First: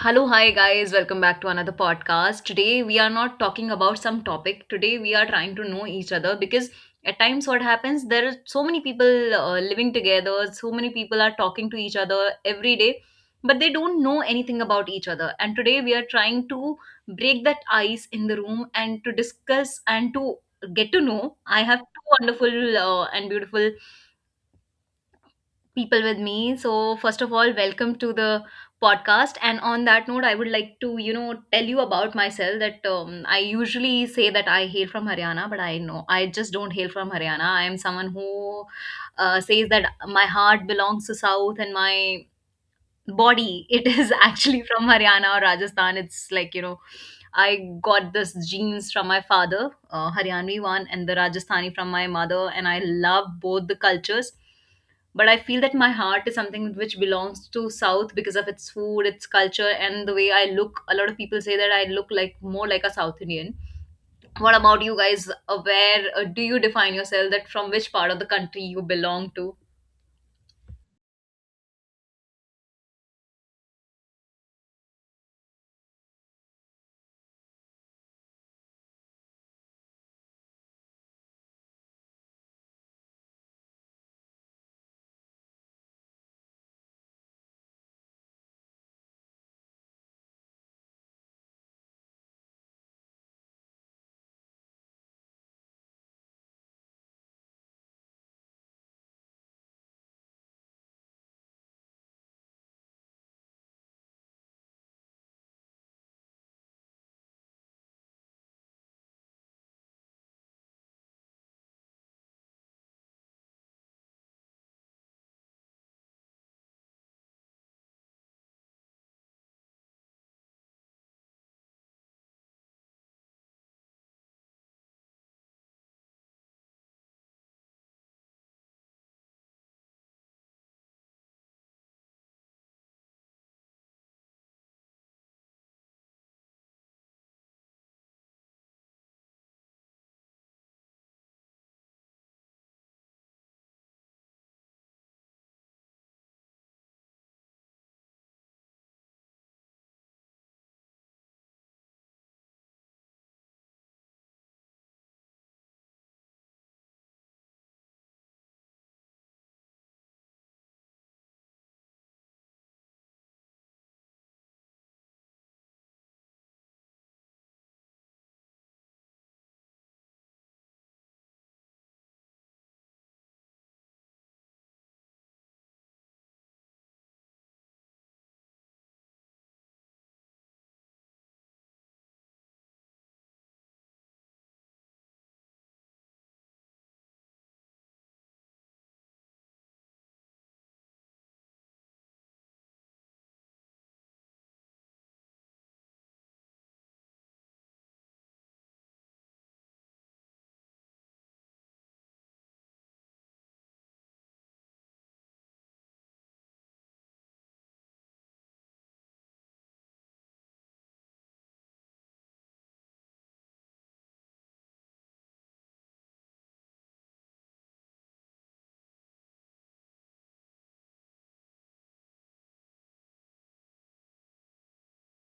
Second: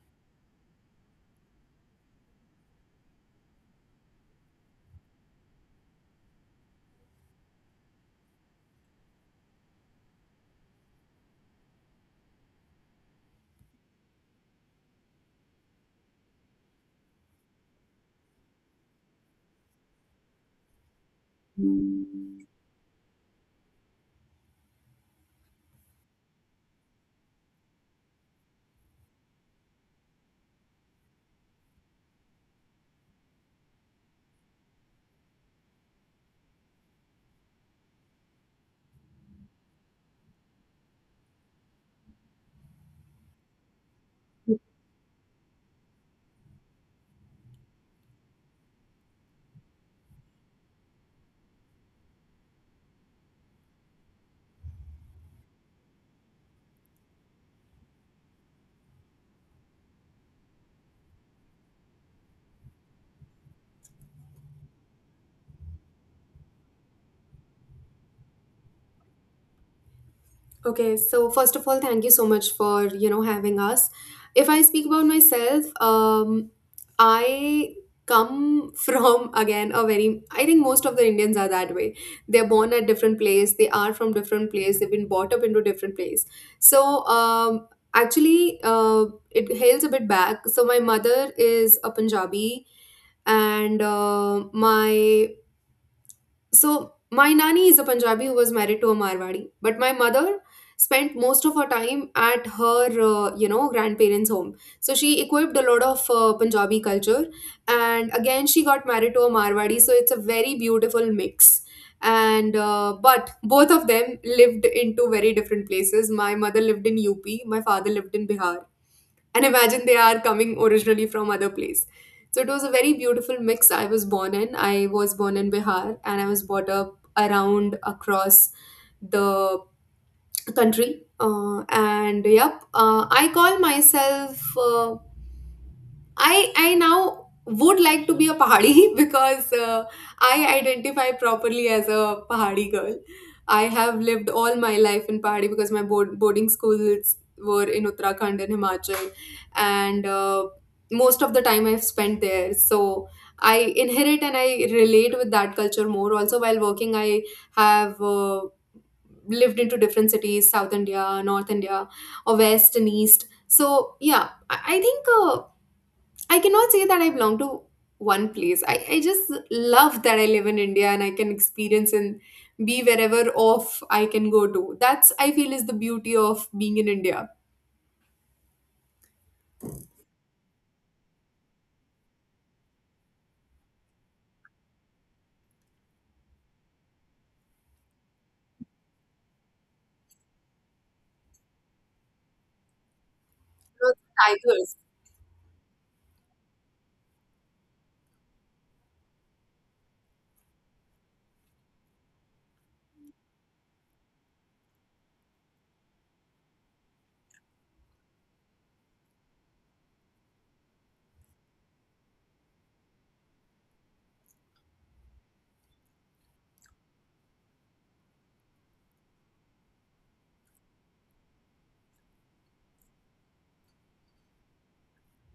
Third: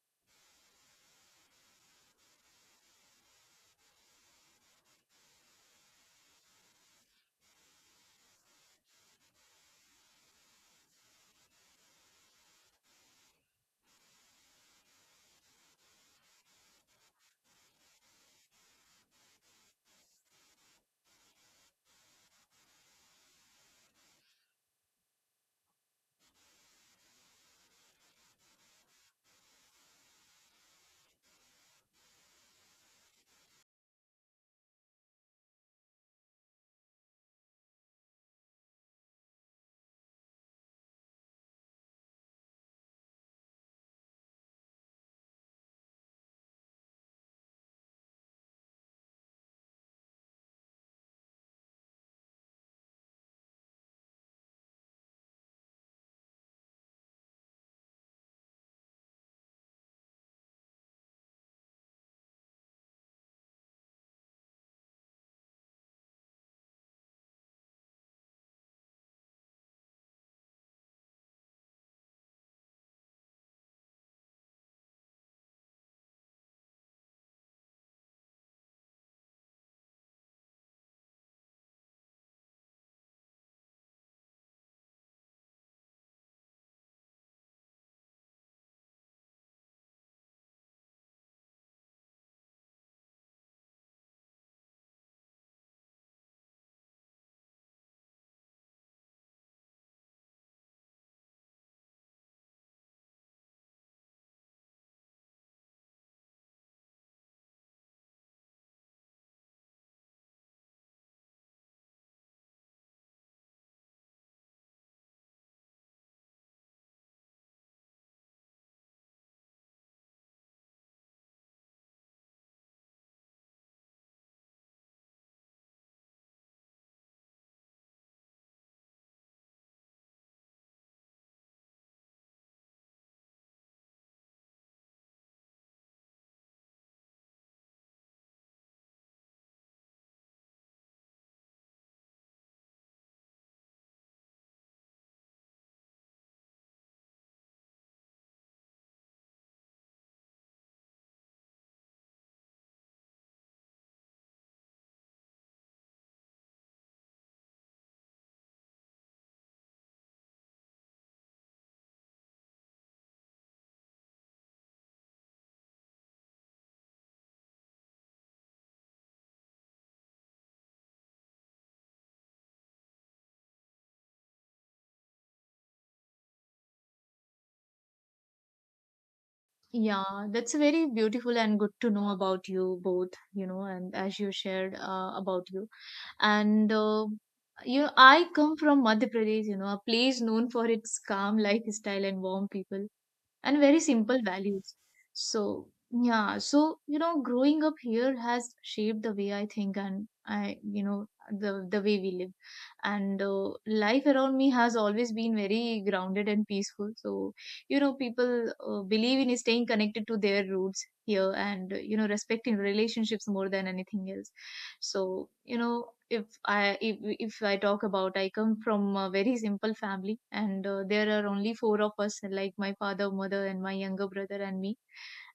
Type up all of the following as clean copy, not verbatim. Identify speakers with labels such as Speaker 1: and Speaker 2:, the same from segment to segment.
Speaker 1: Hello, hi guys, welcome back to another podcast. Today we are not talking about some topic. Today we are trying to know each other because at times what happens there are so many people living together, so many people are talking to each other every day, but they don't know anything about each other. And today we are trying to break that ice in the room and to discuss and to get to know. I have two wonderful and beautiful people with me. So, first of all, welcome to the podcast. And on that note, I would like to, you know, tell you about myself that I usually say that I hail from Haryana, but I know I just don't hail from Haryana. I am someone who says that my heart belongs to South, and my body it is actually from Haryana or Rajasthan. It's like, you know, I got this genes from my father, Haryanvi one, and the Rajasthani from my mother, and I love both the cultures, but I feel that my heart is something which belongs to South because of its food, its culture, and the way I look. A lot of people say that I look like more like a South Indian. What about you guys? Where do you define yourself that from which part of the country you belong to?
Speaker 2: Okay, so first of all, thank you so much for, you know, having us. If I speak about myself, I come from again a very, I think most of the Indians are that way. They're born at different place, they are from different place, they've been brought up into different place. So actually, it hails a bit back. So my mother is a Punjabi and my So my nanny is a Punjabi who was married to a Marwadi, but my mother spent most of her time at her you know, grandparents' home. So she equipped a lot of Punjabi culture, and again she got married to a Marwadi. So it's a very beautiful mix. And But both of them lived into very different places. My mother lived in UP, my father lived in Bihar, and imagine they are coming originally from other place. So it was a very beautiful mix. I was born in Bihar, and I was brought up around, across the country, and I call myself uh, I now would like to be a Pahadi because I identify properly as a Pahadi girl. I have lived all my life in Pahadi because my boarding schools were in Uttarakhand and Himachal, and most of the time I've spent there. So I inherit and I relate with that culture more. Also, while working, I have. Lived into different cities, south India, north India, or west and east. So I think I cannot say that I belong to one place. I just love that I live in India and I can experience and be wherever off I can go to. That's, I feel, is the beauty of being in India.
Speaker 3: Yeah, that's very beautiful and good to know about you both, you know, and as you shared about you. And you know, I come from Madhya Pradesh, you know, a place known for its calm lifestyle and warm people and very
Speaker 2: Those
Speaker 3: simple values.
Speaker 2: Tigers.
Speaker 3: So, you know, growing up here has shaped the way I think and I, you know, the way we live, and life around me has always been very grounded and peaceful. So, you know, people believe in staying connected to their roots here and you know, respecting relationships more than anything else. So, you know, if I talk about, I come from a very simple family, and there are only four of us, like my father, mother, and my younger brother and me.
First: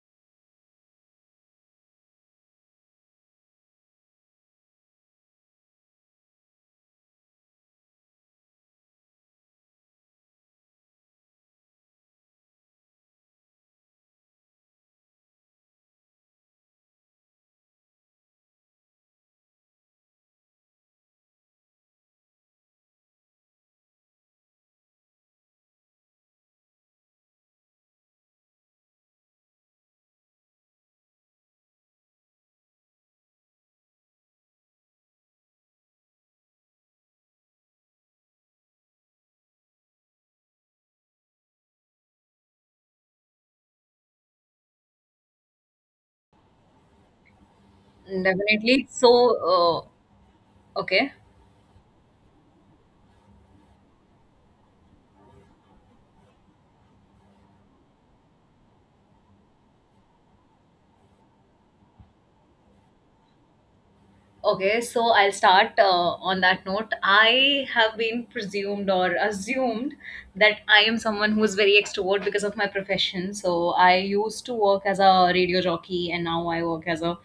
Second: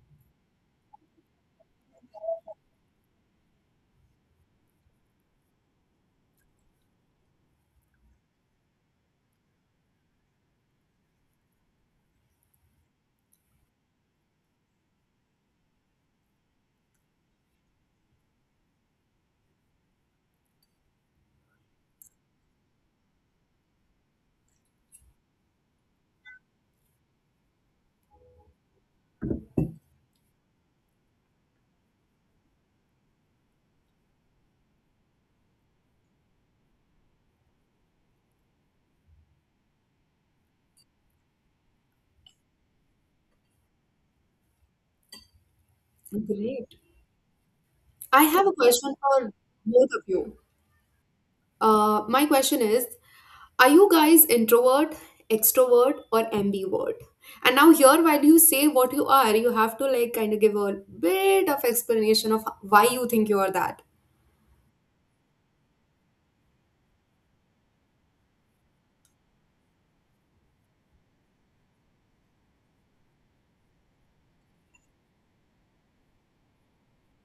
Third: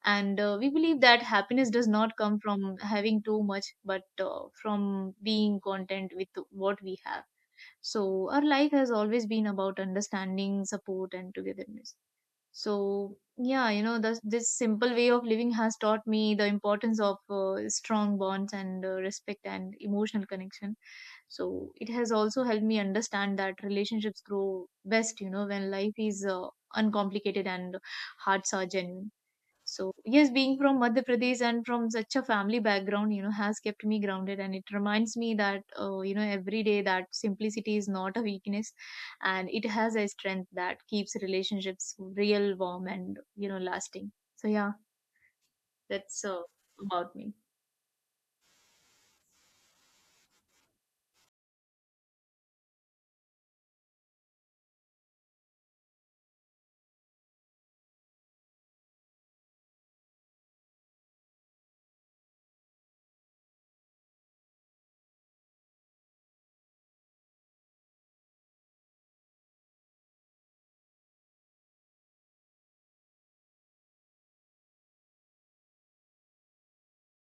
Speaker 3: And we believe that happiness does not come from having too much, but from being content with what we have. So our life has always been about understanding, support, and togetherness. So yeah, you know, this simple way of living has taught me the importance of strong bonds and respect and emotional connection. So it has also helped me understand that relationships grow best, you know, when life is uncomplicated and hearts are genuine. So, yes, being from Madhya Pradesh and from such a family background, you know, has kept me grounded. And it reminds me that, you know, every day, that simplicity is not a weakness, and it has a strength that keeps relationships real, warm, and, you know, lasting. So, yeah, that's
Speaker 2: Great.
Speaker 3: about me.
Speaker 2: I have a
Speaker 1: Definitely,
Speaker 2: question
Speaker 1: so,
Speaker 2: for both of
Speaker 1: uh,
Speaker 2: you.
Speaker 1: okay.
Speaker 2: My question is, are you guys introvert, extrovert, or ambivert? And now here, while you say what you are, you have to, like, kind of give a bit of explanation of why you think you are that.
Speaker 1: Okay, so I'll start on that note. I have been presumed or assumed that I am someone who is very extrovert because of my profession. So I used to work as a radio jockey, and now I work as a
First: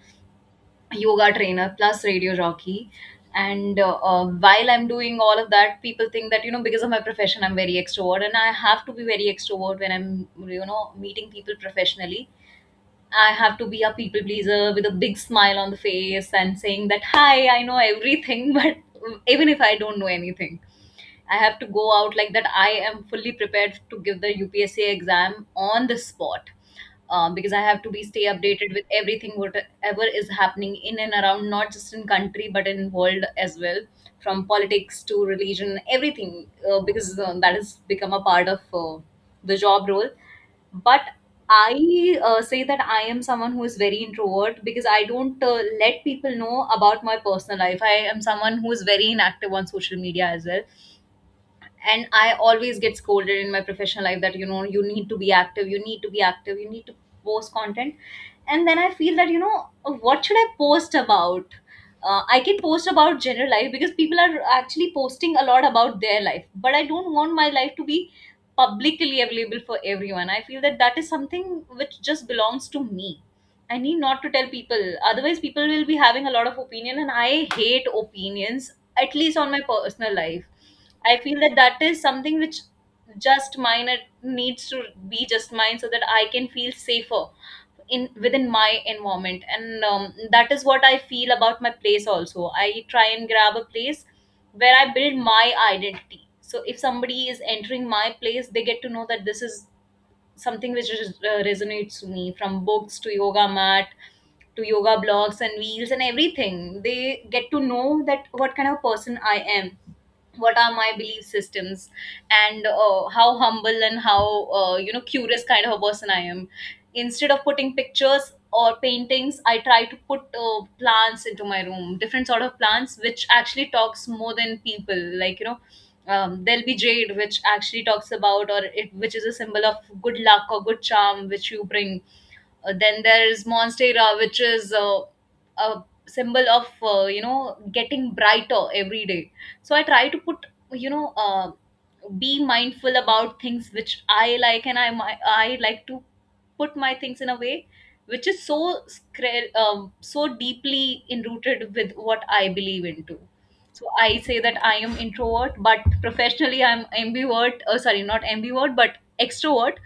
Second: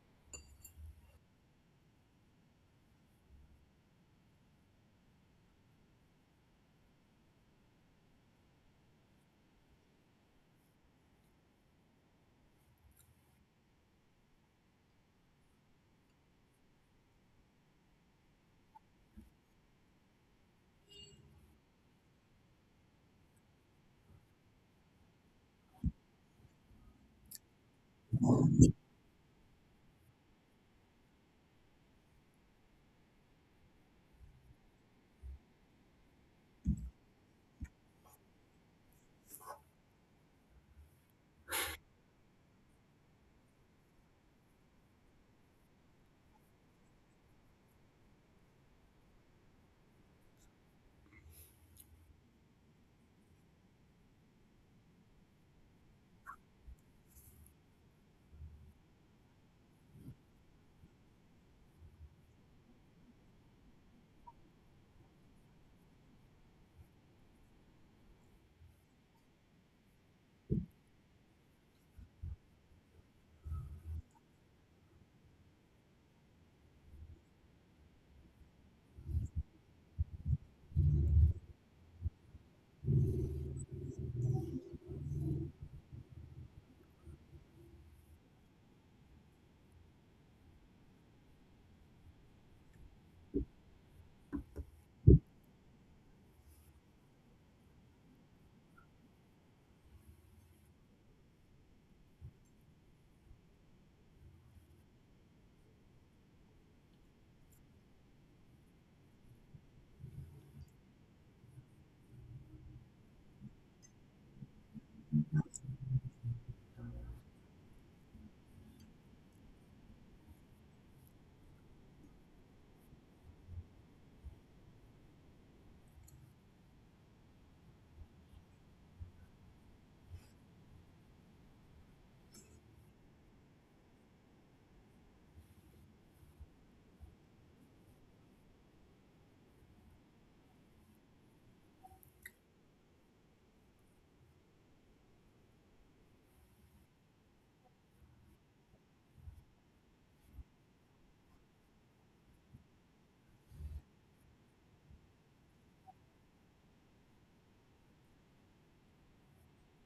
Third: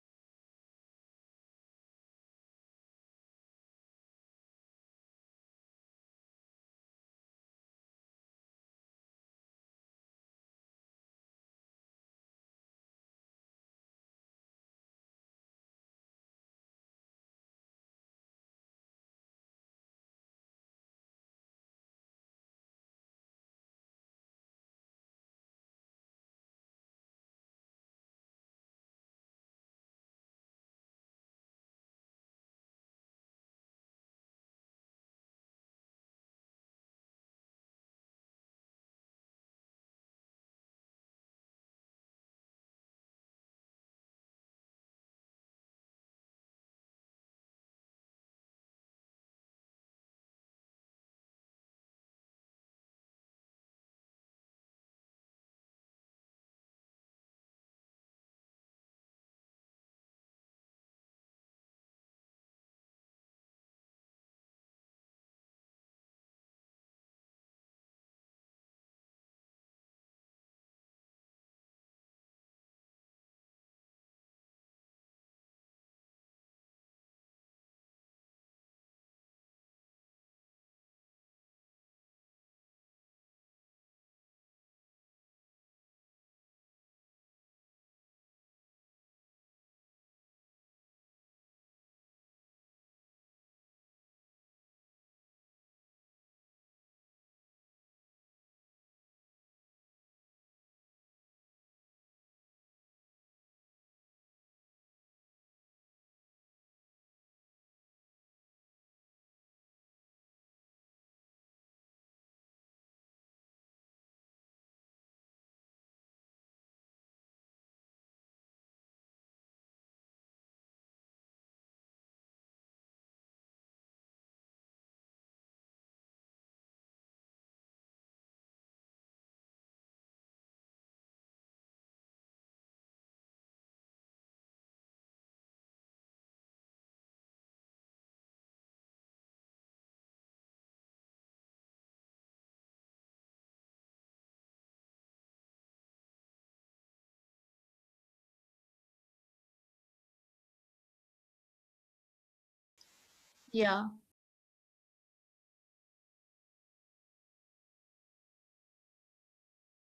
Speaker 1: yoga trainer plus radio jockey. And while I'm doing all of that, people think that, you know, because of my profession, I'm very extrovert, and I have to be very extrovert when I'm, you know, meeting people professionally. I have to be a people pleaser with a big smile on the face and saying that, hi, I know everything, but even if I don't know anything. I have to go out like that. I am fully prepared to give the UPSC exam on the spot, because I have to be stay updated with everything whatever is happening in and around, not just in country but in world as well, from politics to religion, everything, because that has become a part of the job role. But I say that I am someone who is very introvert because I don't let people know about my personal life. I am someone who is very inactive on social media as well, and I always get scolded in my professional life that, you know, you need to be active, you need to be active, you need to post content. And then I feel that, you know, what should I post about? I can post about general life because people are actually posting a lot about their life, but I don't want my life to be publicly available for everyone. I feel that that is something which just belongs to me. I need not to tell people. Otherwise, people will be having a lot of opinion, and I hate opinions, at least on my personal life. I feel that that is something which just mine. It needs to be just mine so that I can feel safer in within my environment. And that is what I feel about my place also. I try and grab a place where I build my identity. So if somebody is entering my place, they get to know that this is something which resonates to me, from books to yoga mat to yoga blogs and wheels, and everything. They get to know that what kind of person I am, what are my belief systems, and how humble and how, you know, curious kind of a person I am. Instead of putting pictures or paintings, I try to put plants into my room, different sort of plants which actually talks more than people, like, you know. There'll be jade, which actually talks about or it, which is a symbol of good luck or good charm which you bring. Then there's monstera, which is a symbol of, you know, getting brighter every day. So I try to put, you know, be mindful about things which I like, and I like to put my things in a way which is so deeply enrooted with what I believe into. So
Speaker 3: Yeah,
Speaker 1: I say that I am introvert, but professionally I'm ambivert. Oh, sorry, not ambivert, but extrovert.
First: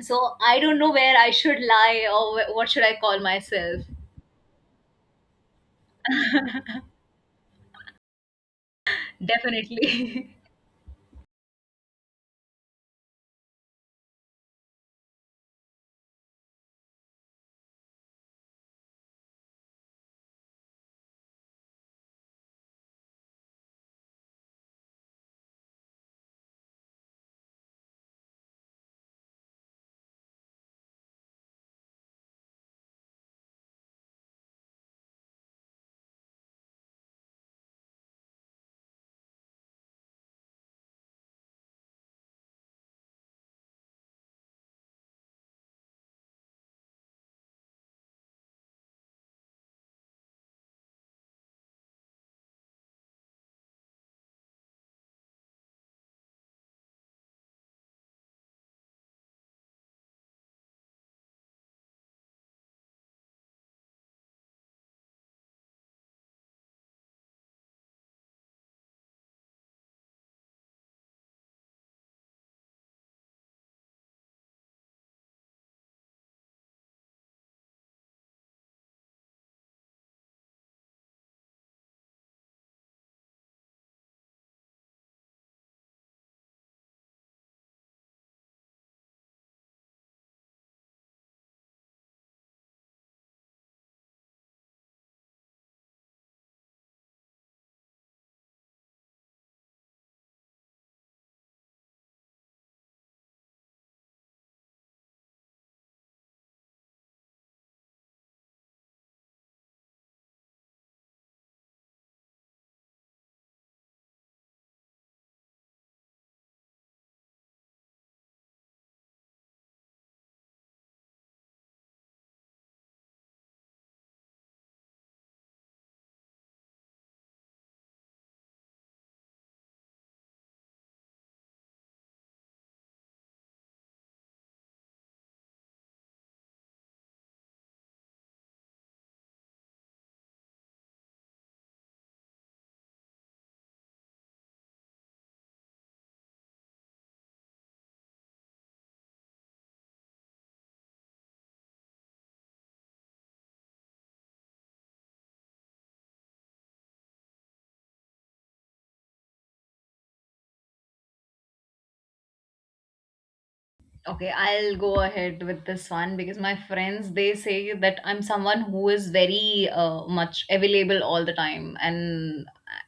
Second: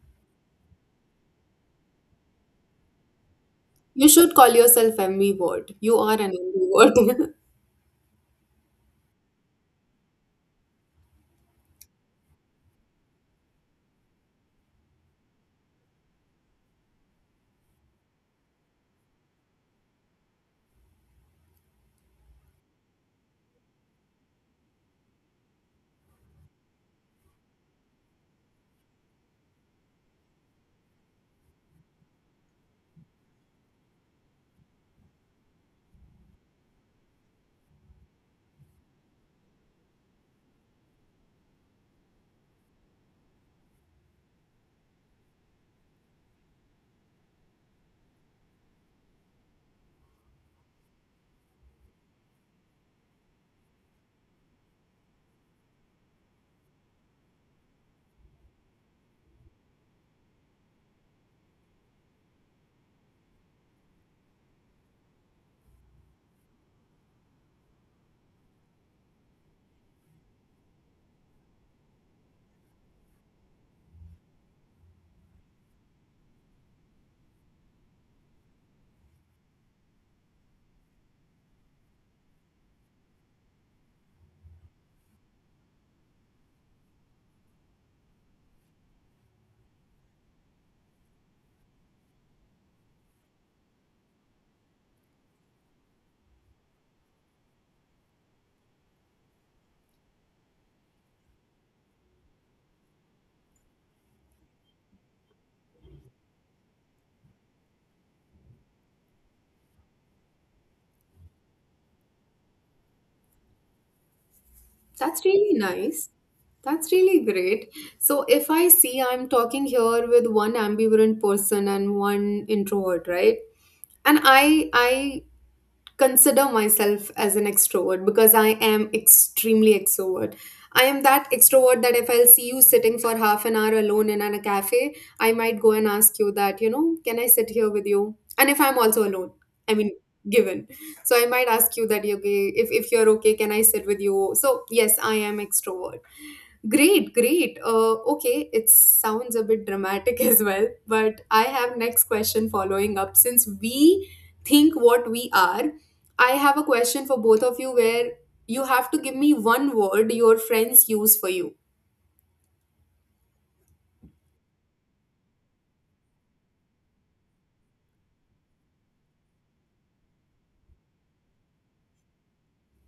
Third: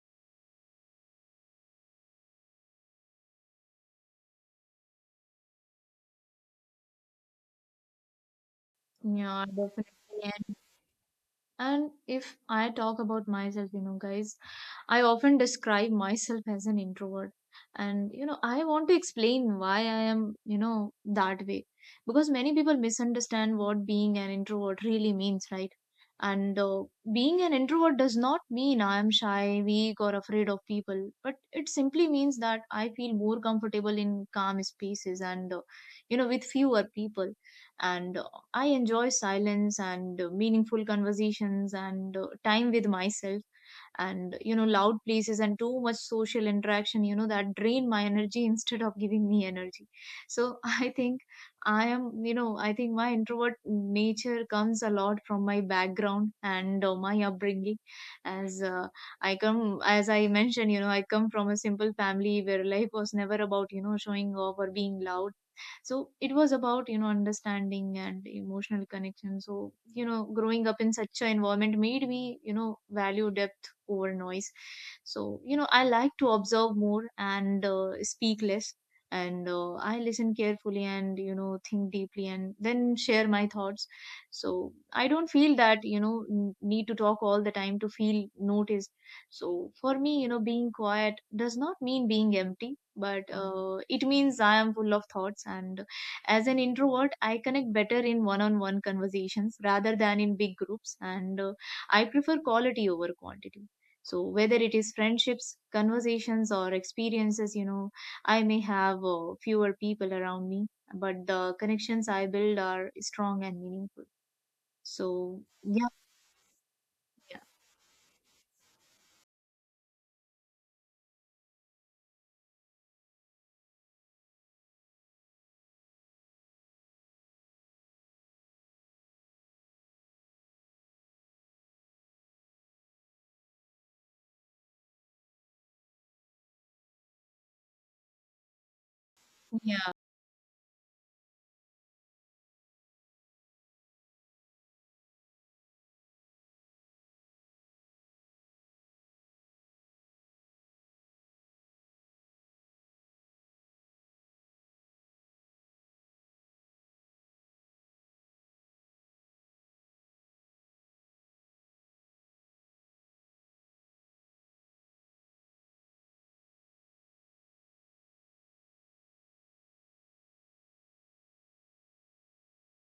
Speaker 1: So I don't know where I should lie, or what should I call myself.
Speaker 2: You should call yourself MV Ward. You are an MV.
Speaker 3: yeah,
Speaker 1: Definitely.
Speaker 3: definitely. And if I talk about myself, you know, guys, I often describe myself as an introvert. And, you know, I want to explain why I am, you know, that way. Because many people misunderstand what being an introvert really means, right? And being an introvert does not mean I am shy, weak, or afraid of people, but it simply means that I feel more comfortable in calm spaces and, you know, with fewer people. And I enjoy silence and meaningful conversations and time with myself. And you know, loud places and too much social interaction, you know, that drain my energy instead of giving me energy. So I think I am you know I think my introvert nature comes a lot from my background and my upbringing. As uh, i come as I mentioned, you know, I come from a simple family where life was never about, you know, showing off or being loud. So it was about, you know, understanding and emotional connection. So, you know, growing up in such an environment made me, you know, value depth over noise. So, you know, I like to observe more and speak less. And I listen carefully and, you know, think deeply and then share my thoughts. So I don't feel that, you know, need to talk all the time to feel noticed. So for me, you know, being quiet does not mean being empty, but it means I am full of thoughts. And as an introvert, I connect better in one on one conversations rather than in big groups, and I prefer quality over quantity. So, whether it is friendships, conversations, or experiences, you know, I may have fewer people around me, but the connections I build are strong and meaningful.
Speaker 2: That's
Speaker 3: So,
Speaker 2: really nice. That's really great. So if I see, I'm talking here with one ambivalent person and one introvert, right? And I consider myself as an extrovert because I am extremely extrovert. I am that extrovert that if I'll see you sitting for half an hour alone in a cafe, I might go and ask you that, you know, can I sit here with you? And if I'm also alone, I mean,
Speaker 3: yeah.
Speaker 2: given. So I might ask you that, okay, if you're okay, can I sit with you? So yes, I am extrovert. Great, great. Okay, it sounds a bit dramatic as well, but I have next question following up. Since we think what we are, I have a question for both of you where you have to give me one word your friends use for you.
Speaker 1: Okay, I'll go ahead with this one because my friends they say that I'm someone who is very much available all the time, and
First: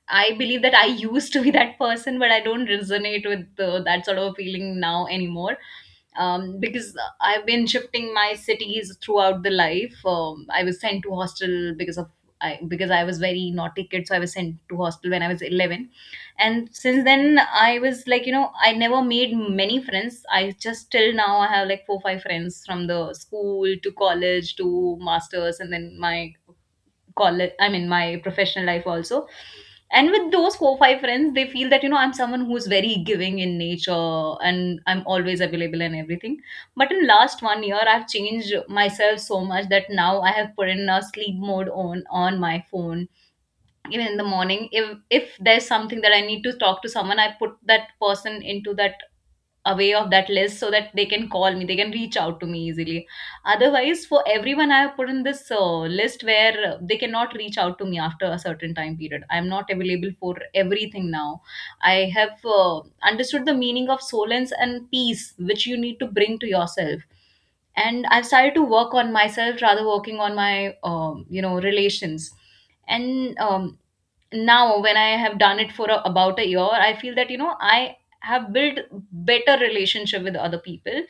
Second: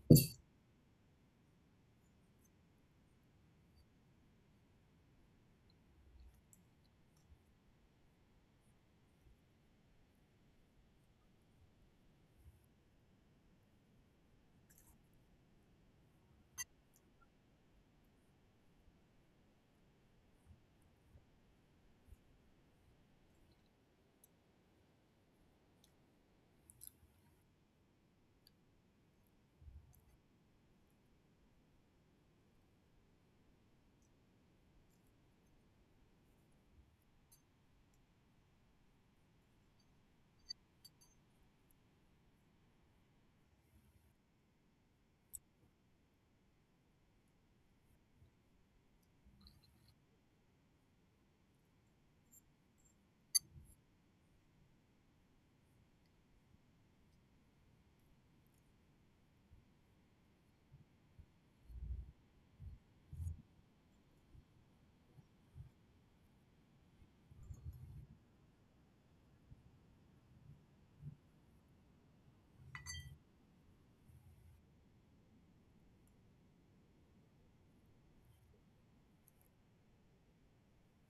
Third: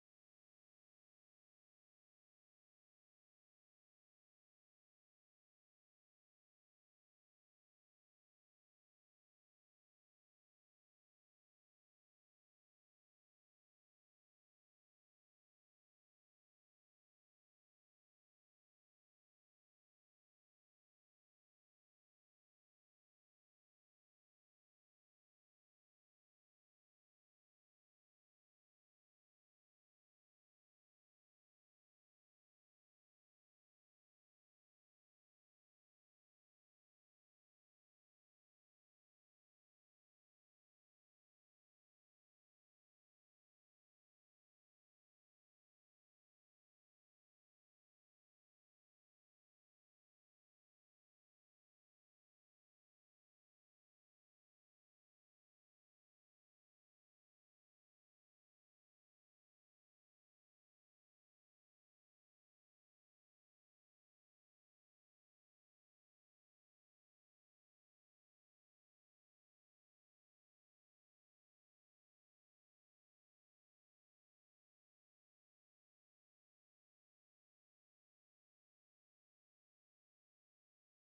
Speaker 1: I believe that I used to be that person, but I don't resonate with that sort of feeling now anymore. Because I've been shifting my cities throughout the life. I was sent to hostel because I was very naughty kid, so I was sent to hostel when I was 11. And since then I was like, you know, I never made many friends. I just, till now I have like four five friends from the school to college to masters, and then my college, I mean my professional life also. And with those four five friends, they feel that, you know, I'm someone who's very giving in nature and I'm always available and everything. But in last one year, I've changed myself so much that now I have put in a sleep mode on my phone. Even in the morning, if there's something that I need to talk to someone, I put that person into that away of that list, so that they can call me, they can reach out to me easily. Otherwise, for everyone I have put in this list where they cannot reach out to me after a certain time period. I am not available for everything now. I have understood the meaning of solence and peace which you need to bring to yourself. And I've started to work on myself rather working on my relations. And now when I have done it for about a year, I feel that, you know, I have built better relationship with other people,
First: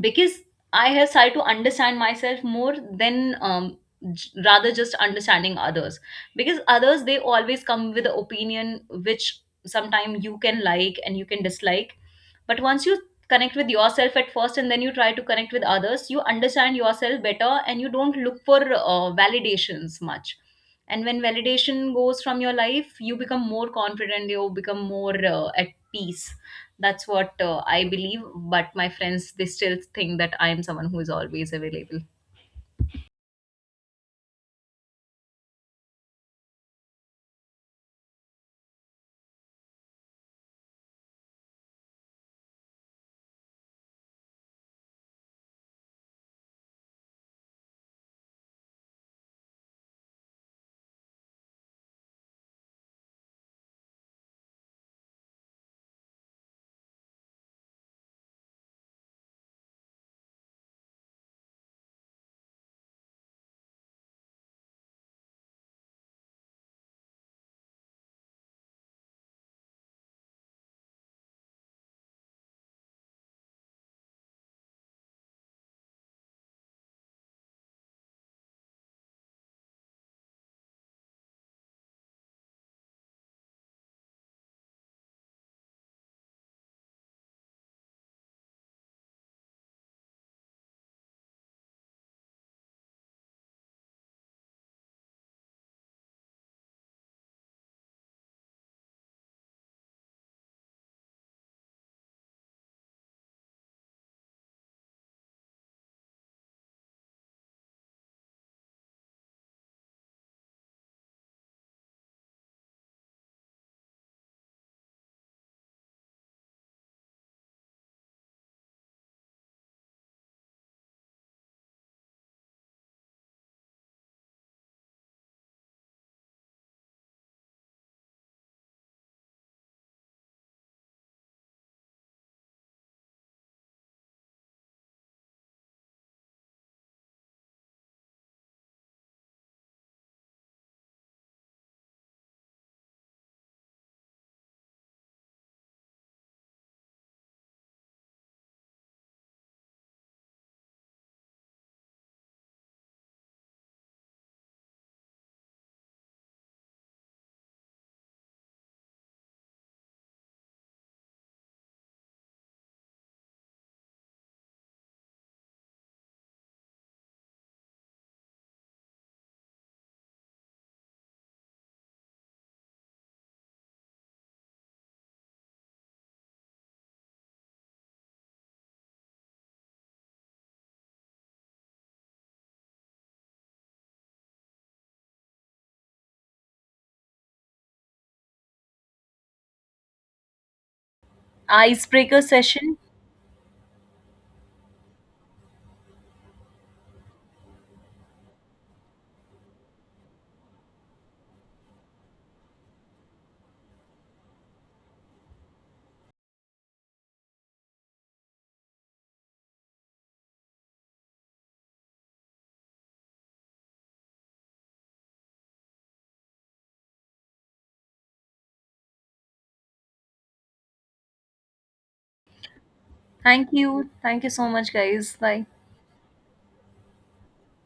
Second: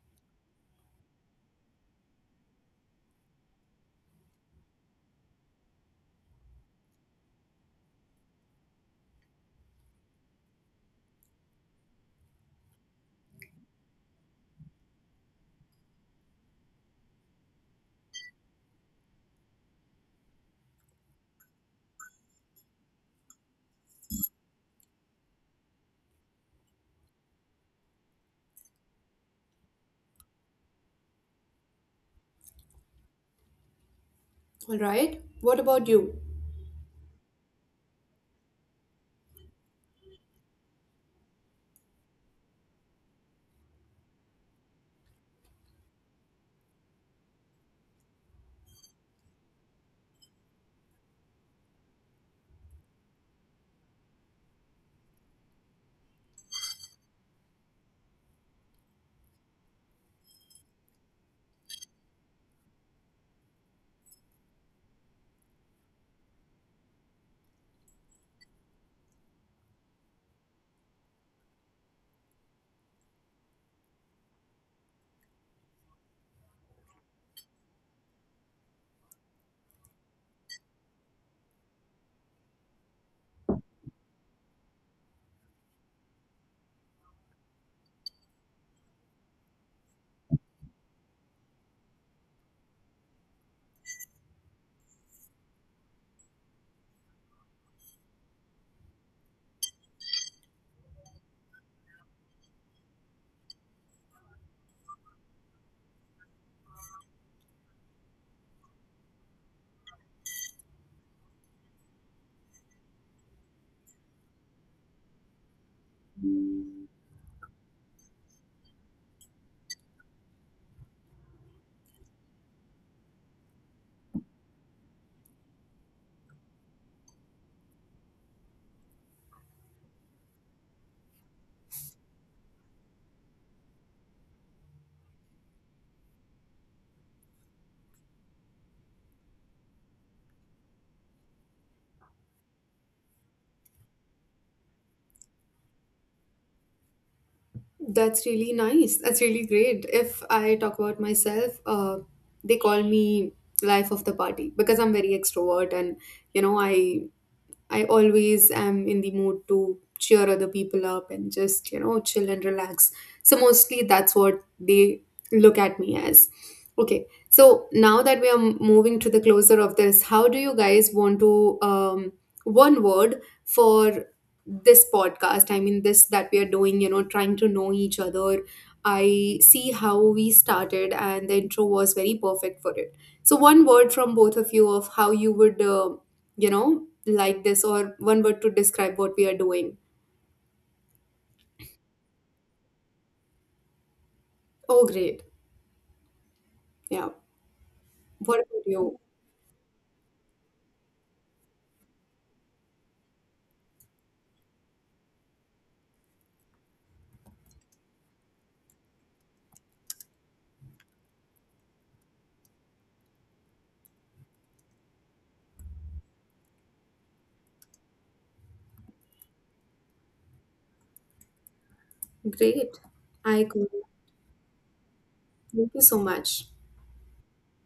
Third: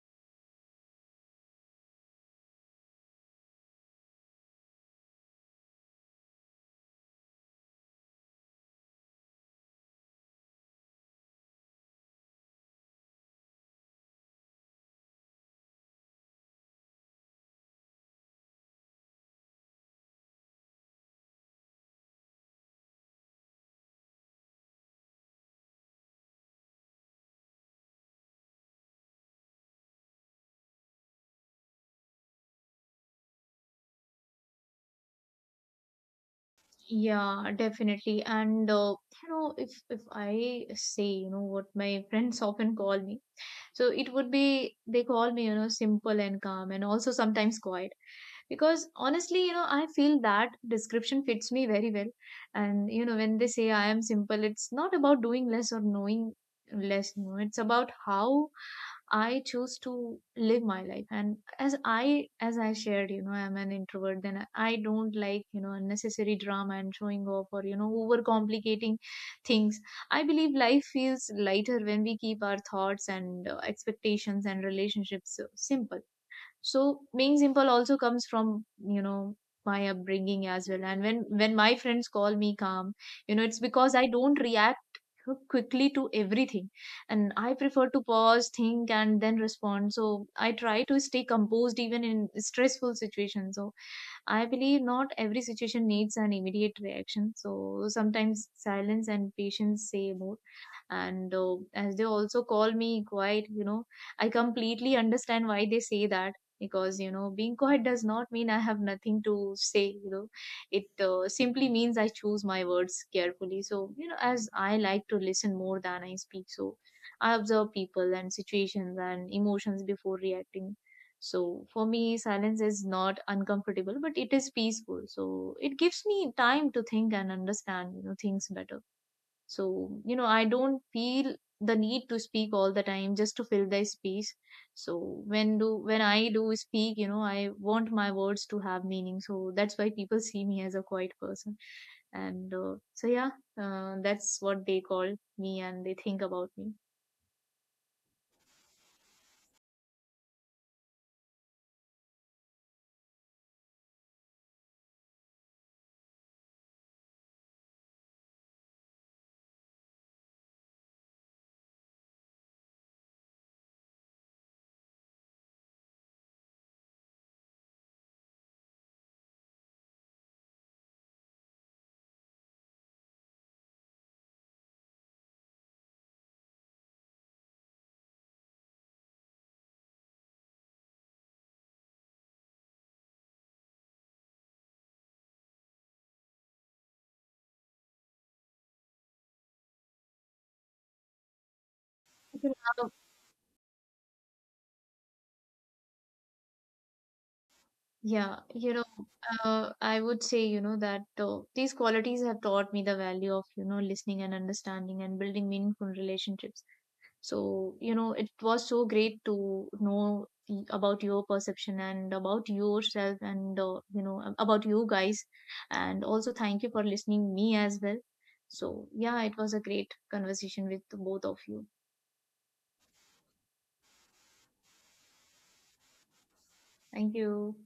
Speaker 1: because I have started to understand myself more than, rather just understanding others. Because others, they always come with an opinion which sometimes you can like and you can dislike. But once you connect with yourself at first and then you try to connect with others, you understand yourself better and you don't look for validations much. And when validation goes from your life, you become more confident, you become more at peace. That's what I believe, but my friends they still think that I am someone who is always available.
Speaker 2: All right? What about you?
Speaker 3: Yeah, definitely. And you know, if I say, you know, what my friends often call me, so it would be, they call me, you know, simple and calm and also sometimes quiet. Because honestly, you know, I feel that description fits me very well. And, you know, when they say I am simple, it's not about doing less or knowing less, you know, it's about how I choose to live my life. And as I shared, you know, I'm an introvert, then I don't like, you know, unnecessary drama and showing off or, you know, overcomplicating things. I believe life feels lighter when we keep our thoughts and expectations and relationships simple. So being simple also comes from, you know, my upbringing as well. And when my friends call me calm, you know, it's because I don't react quickly to everything, and I prefer to pause, think, and then respond. So I try to stay composed even in stressful situations. So I believe not every situation needs an immediate reaction. So sometimes silence and patience say more. And as they also call me quiet, you know, I completely understand why they say that. Because, you know, being quiet does not mean I have nothing to say. You know, it simply means I choose my words carefully. So, you know, as I like to listen more than I speak. So I observe people and situations and emotions before reacting. So for me, silence is not uncomfortable, but it is peaceful. So it gives me time to think and understand, you know, things better. So, you know, I don't feel the need to speak all the time just to fill the space. So when I do speak, you know, I want my words to have meaning. So that's why people see me as a quiet person. And so yeah, that's what they call me and they think about me.
Speaker 2: That's really nice. That's really great. If I talk about myself, they call me life of the party because I'm very extrovert, and you know, I always am in the mood to cheer other people up and just, you know, chill and relax. So mostly that's what they look at me as. Okay. So now that we are moving to the closer of this, how do you guys want to, um, one word for this podcast? I mean this that we are doing, you know, trying to know each other. I see how we started and the intro was very perfect for it. So one word from both of you of how you would, you know, like this, or one word to describe what we are doing.
Speaker 1: Icebreaker
Speaker 3: You
Speaker 1: session.
Speaker 3: know, Uh,
Speaker 2: Oh, great. Yeah. What
Speaker 3: yeah,
Speaker 2: about
Speaker 3: you know,
Speaker 2: you?
Speaker 3: I would say, you know, that these qualities have taught me the value of, you know, listening and understanding and building meaningful relationships. So, you know, it was so great to know about your perception and about yourself and, you know, about you guys. And also, thank you for listening me as well. So, yeah, it was a great conversation with both of you.
Speaker 2: Great. I
Speaker 1: Thank
Speaker 2: could.
Speaker 1: you. Thank you so much guys. Bye.
Speaker 2: Thank you so much.
Speaker 3: Thank you.